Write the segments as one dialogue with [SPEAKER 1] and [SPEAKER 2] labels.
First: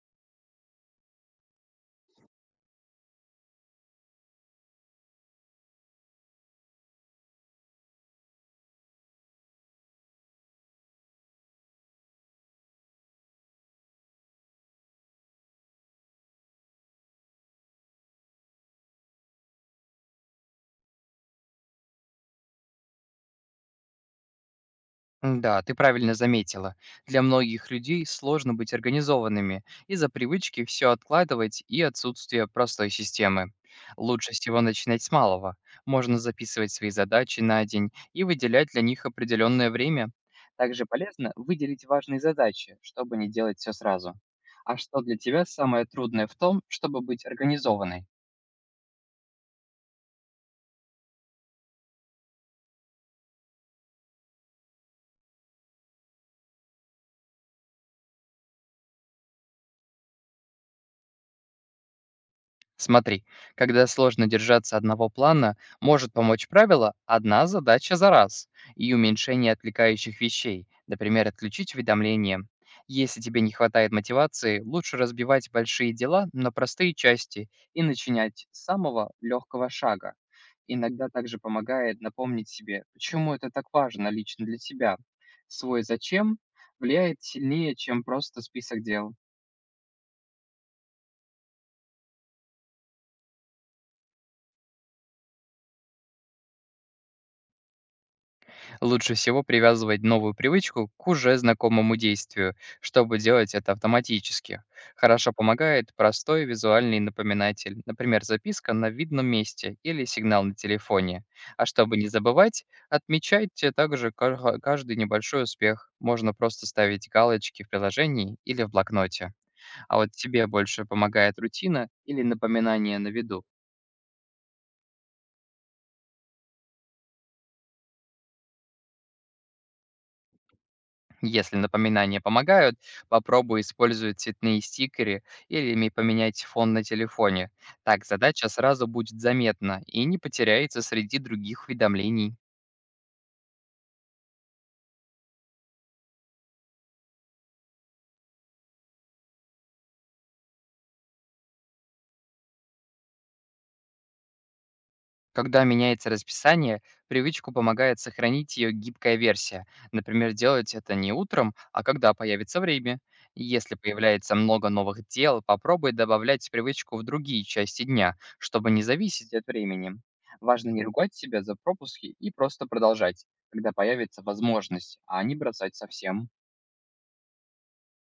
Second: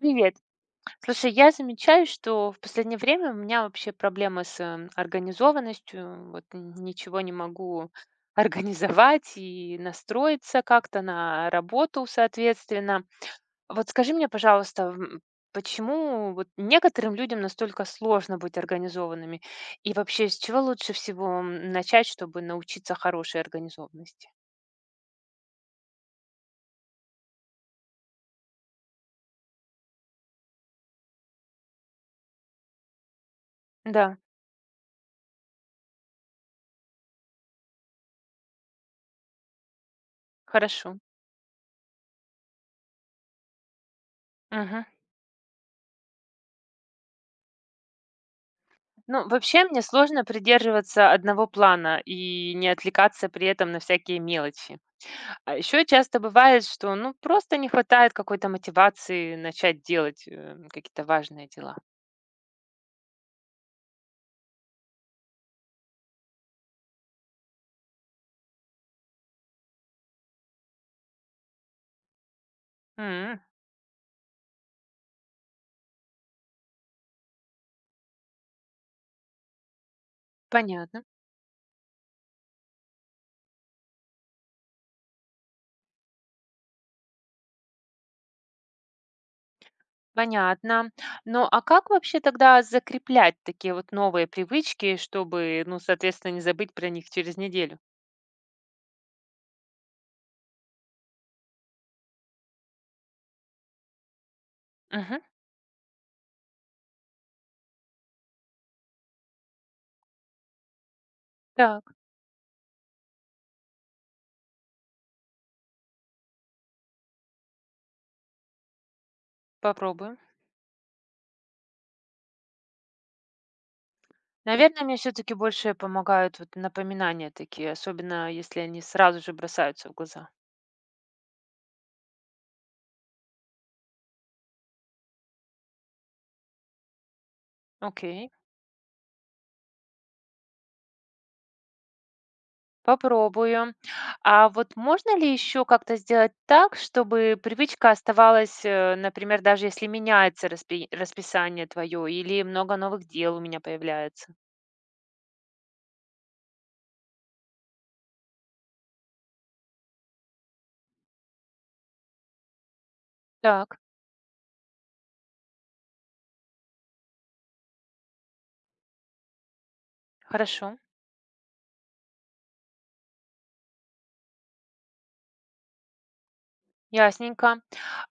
[SPEAKER 1] Привет. Слушай, я замечаю, что в последнее время у меня вообще проблемы с организованностью. Вот ничего не могу организовать и настроиться как-то на работу, соответственно. Вот скажи мне, пожалуйста, почему вот некоторым людям настолько сложно быть организованными? И вообще, с чего лучше всего начать, чтобы научиться хорошей организованности?
[SPEAKER 2] Да, ты правильно заметила. Для многих людей сложно быть организованными из-за привычки все откладывать и отсутствия простой системы.
[SPEAKER 1] Да,
[SPEAKER 2] Лучше всего начинать с малого. Можно записывать свои задачи на день и выделять для них определенное время. Также
[SPEAKER 1] хорошо.
[SPEAKER 2] полезно выделить важные задачи, чтобы не делать все сразу. А
[SPEAKER 1] Мгм.
[SPEAKER 2] что для тебя самое трудное в том, чтобы быть организованной?
[SPEAKER 1] Ну, вообще мне сложно придерживаться одного плана и не отвлекаться при этом на всякие мелочи. А еще часто бывает, что ну просто не хватает какой-то мотивации начать делать какие-то важные дела.
[SPEAKER 2] Смотри, когда сложно держаться одного плана, может помочь правило «одна задача за раз» и уменьшение отвлекающих вещей, например, отключить уведомления. Если
[SPEAKER 1] М,
[SPEAKER 2] тебе не хватает мотивации, лучше разбивать большие дела на простые части и начинать с самого легкого шага.
[SPEAKER 1] Понятно,
[SPEAKER 2] Иногда также помогает напомнить себе, почему это так важно лично для тебя. Свой «зачем» влияет сильнее, чем просто список дел.
[SPEAKER 1] понятно. Ну, а как вообще тогда закреплять такие вот новые привычки, чтобы, ну, соответственно, не забыть про них через неделю?
[SPEAKER 2] Лучше всего привязывать новую привычку к уже знакомому действию, чтобы делать это автоматически.
[SPEAKER 1] Мгм.
[SPEAKER 2] Хорошо помогает простой визуальный напоминатель, например, записка на видном месте или сигнал на телефоне. А
[SPEAKER 1] Так,
[SPEAKER 2] чтобы не забывать, отмечайте также каждый небольшой успех. Можно просто ставить галочки в приложении или в блокноте. А вот
[SPEAKER 1] попробуем.
[SPEAKER 2] тебе больше помогает рутина или напоминание на виду?
[SPEAKER 1] Наверное, мне все-таки больше помогают вот напоминания такие, особенно если они сразу же бросаются в глаза.
[SPEAKER 2] Если напоминания помогают, попробуй использовать цветные стикеры или поменять фон на телефоне. Так
[SPEAKER 1] Окей,
[SPEAKER 2] задача сразу будет заметна и не потеряется среди других уведомлений.
[SPEAKER 1] попробую. А вот можно ли еще как-то сделать так, чтобы привычка оставалась, например, даже если меняется расписание твое или много новых дел у меня появляется?
[SPEAKER 2] Когда меняется расписание, привычку помогает сохранить ее гибкая версия. Например, делать это не утром, а когда появится время. Если
[SPEAKER 1] Так,
[SPEAKER 2] появляется много новых дел, попробуй добавлять привычку в другие части дня, чтобы не зависеть от времени. Важно
[SPEAKER 1] хорошо,
[SPEAKER 2] не ругать себя за пропуски и просто продолжать, когда появится возможность, а не бросать совсем.
[SPEAKER 1] ясненько.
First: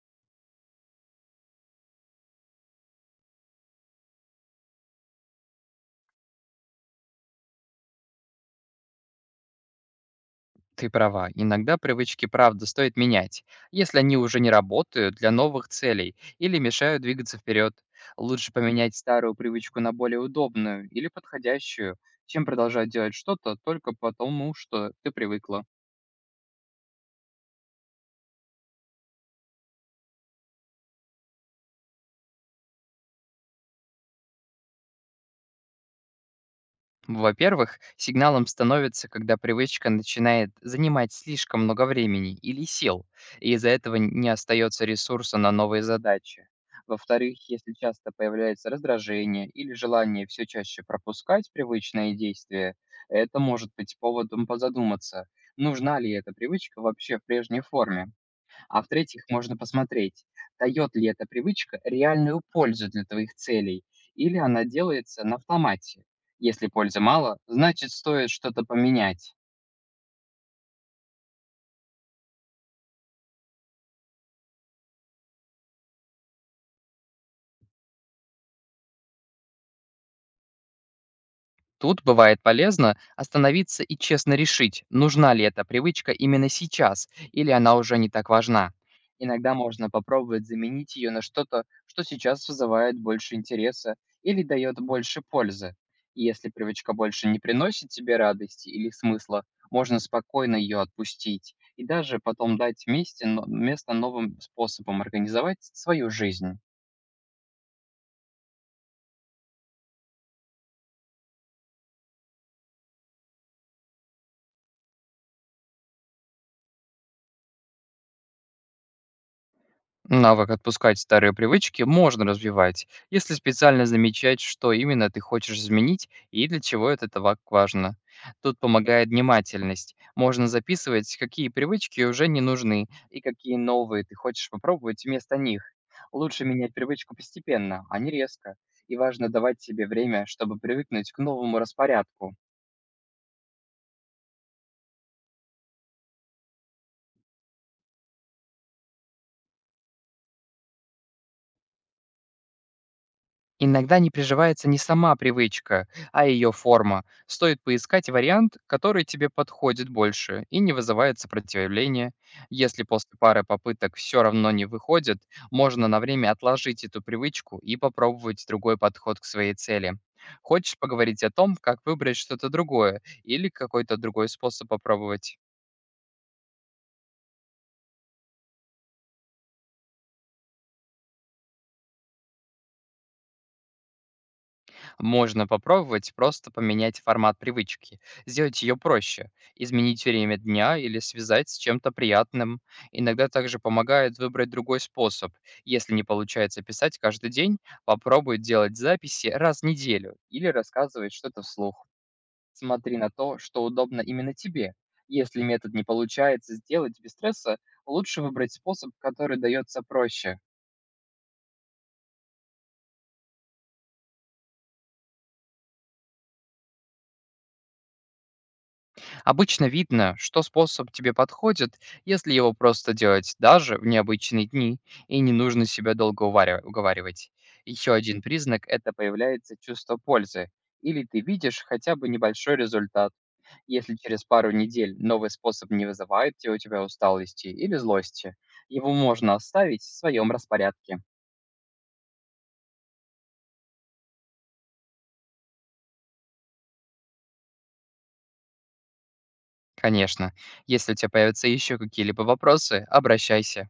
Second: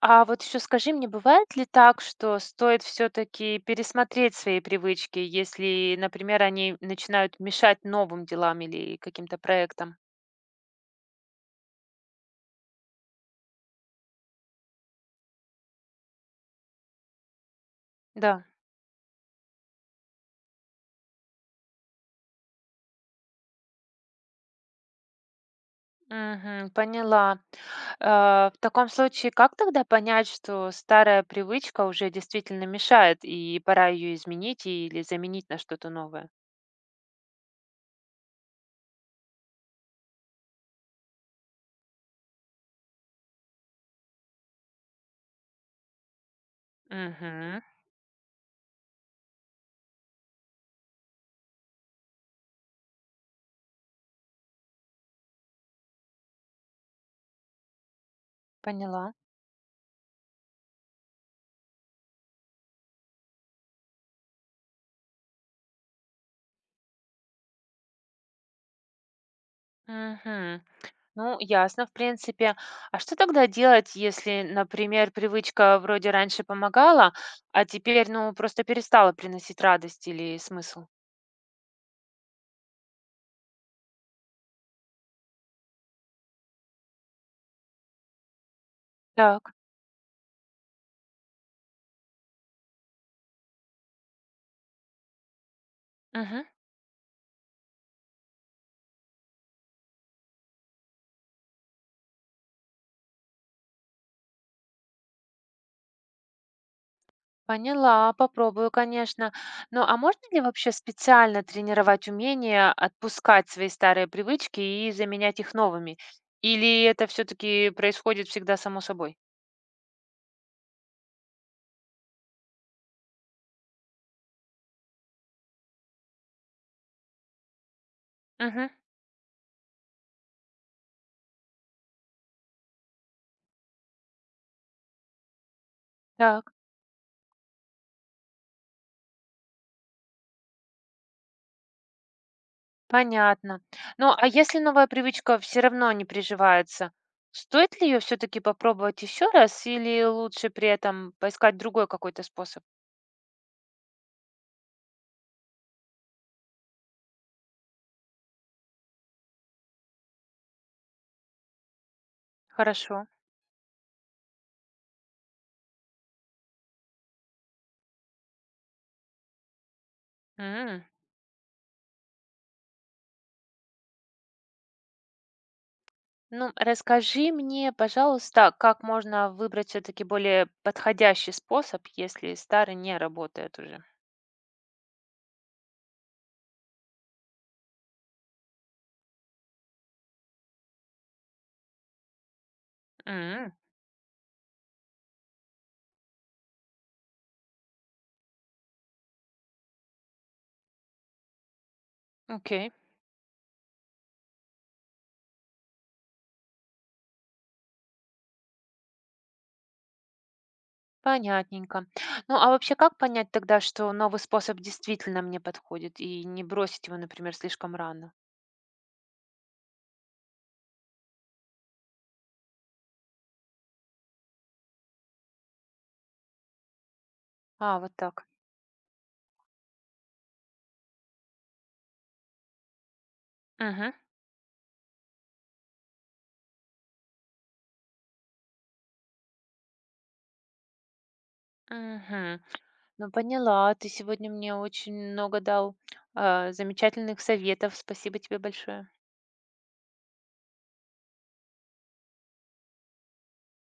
[SPEAKER 1] А вот еще скажи мне, бывает ли так, что стоит все-таки пересмотреть свои привычки, если, например, они начинают мешать новым делам или каким-то проектам?
[SPEAKER 2] Ты права, иногда привычки правда стоит менять, если они уже не работают для новых целей или мешают двигаться вперед.
[SPEAKER 1] Да.
[SPEAKER 2] Лучше поменять старую привычку на более удобную или подходящую, чем продолжать делать что-то только потому, что ты привыкла.
[SPEAKER 1] Мгм. Поняла. В таком случае, как тогда понять, что старая привычка уже действительно мешает, и пора ее изменить или заменить на что-то новое?
[SPEAKER 2] Во-первых, сигналом становится, когда привычка начинает занимать слишком много времени или сил, и из-за этого не остается ресурса на новые задачи. Во-вторых,
[SPEAKER 1] Мгм.
[SPEAKER 2] если часто появляется раздражение или желание все чаще пропускать привычные действия, это может быть поводом позадуматься, нужна ли эта привычка вообще в прежней форме. А
[SPEAKER 1] Поняла.
[SPEAKER 2] в-третьих, можно посмотреть, дает ли эта привычка реальную пользу для твоих целей, или она делается на автомате. Если пользы мало, значит стоит что-то поменять.
[SPEAKER 1] Мгм. Ну, ясно, в принципе. А что тогда делать, если, например, привычка вроде раньше помогала, а теперь, ну, просто перестала приносить радость или смысл?
[SPEAKER 2] Тут бывает полезно остановиться и честно решить, нужна ли эта привычка именно сейчас, или она уже не так важна.
[SPEAKER 1] Так.
[SPEAKER 2] Иногда можно попробовать заменить ее на что-то, что сейчас вызывает больше интереса или дает больше пользы. И
[SPEAKER 1] Мгм.
[SPEAKER 2] если привычка больше не приносит тебе радости или смысла, можно спокойно ее отпустить и даже потом дать месте, место новым способам организовать свою жизнь.
[SPEAKER 1] Поняла, попробую, конечно. Ну, а можно ли вообще специально тренировать умение отпускать свои старые привычки и заменять их новыми? Или это все-таки происходит всегда само собой?
[SPEAKER 2] Навык отпускать старые привычки можно развивать, если специально замечать, что именно ты хочешь изменить и для чего это так важно. Тут
[SPEAKER 1] Угу,
[SPEAKER 2] помогает внимательность. Можно записывать, какие привычки уже не нужны и какие новые ты хочешь попробовать вместо них. Лучше
[SPEAKER 1] так,
[SPEAKER 2] менять привычку постепенно, а не резко. И важно давать себе время, чтобы привыкнуть к новому распорядку.
[SPEAKER 1] понятно. Ну, а если новая привычка все равно не приживается, стоит ли ее все-таки попробовать еще раз или лучше при этом поискать другой какой-то способ?
[SPEAKER 2] Иногда не приживается не сама привычка, а ее форма. Стоит поискать вариант, который тебе подходит больше и не вызывает сопротивления. Если
[SPEAKER 1] Хорошо.
[SPEAKER 2] после пары попыток все равно не выходит, можно на время отложить эту привычку и попробовать другой подход к своей цели. Хочешь
[SPEAKER 1] М.
[SPEAKER 2] поговорить о том, как выбрать что-то другое или какой-то другой способ попробовать?
[SPEAKER 1] Ну, расскажи мне, пожалуйста, как можно выбрать все-таки более подходящий способ, если старый не работает уже?
[SPEAKER 2] Можно попробовать просто поменять формат привычки, сделать ее проще, изменить время дня или связать с чем-то приятным. Иногда
[SPEAKER 1] М,
[SPEAKER 2] также помогает выбрать другой способ. Если не получается писать каждый день, попробуй делать записи раз в неделю или рассказывать что-то вслух.
[SPEAKER 1] Окей,
[SPEAKER 2] Смотри на то, что удобно именно тебе. Если метод не получается сделать без стресса, лучше выбрать способ, который дается проще.
[SPEAKER 1] понятненько. Ну, а вообще, как понять тогда, что новый способ действительно мне подходит, и не бросить его, например, слишком рано?
[SPEAKER 2] Обычно видно, что способ тебе подходит, если его просто делать даже в необычные дни, и не нужно себя долго уговаривать.
[SPEAKER 1] А, вот
[SPEAKER 2] Еще один
[SPEAKER 1] так.
[SPEAKER 2] признак– это появляется чувство пользы. Или ты видишь хотя бы небольшой результат,
[SPEAKER 1] Угу.
[SPEAKER 2] если через пару недель новый способ не вызывает те у тебя усталости или злости. Его можно оставить в своем распорядке.
[SPEAKER 1] Угу. Ну, поняла. Ты сегодня мне очень много дал замечательных советов. Спасибо тебе большое.
[SPEAKER 2] Конечно, если у тебя появятся еще какие-либо вопросы, обращайся.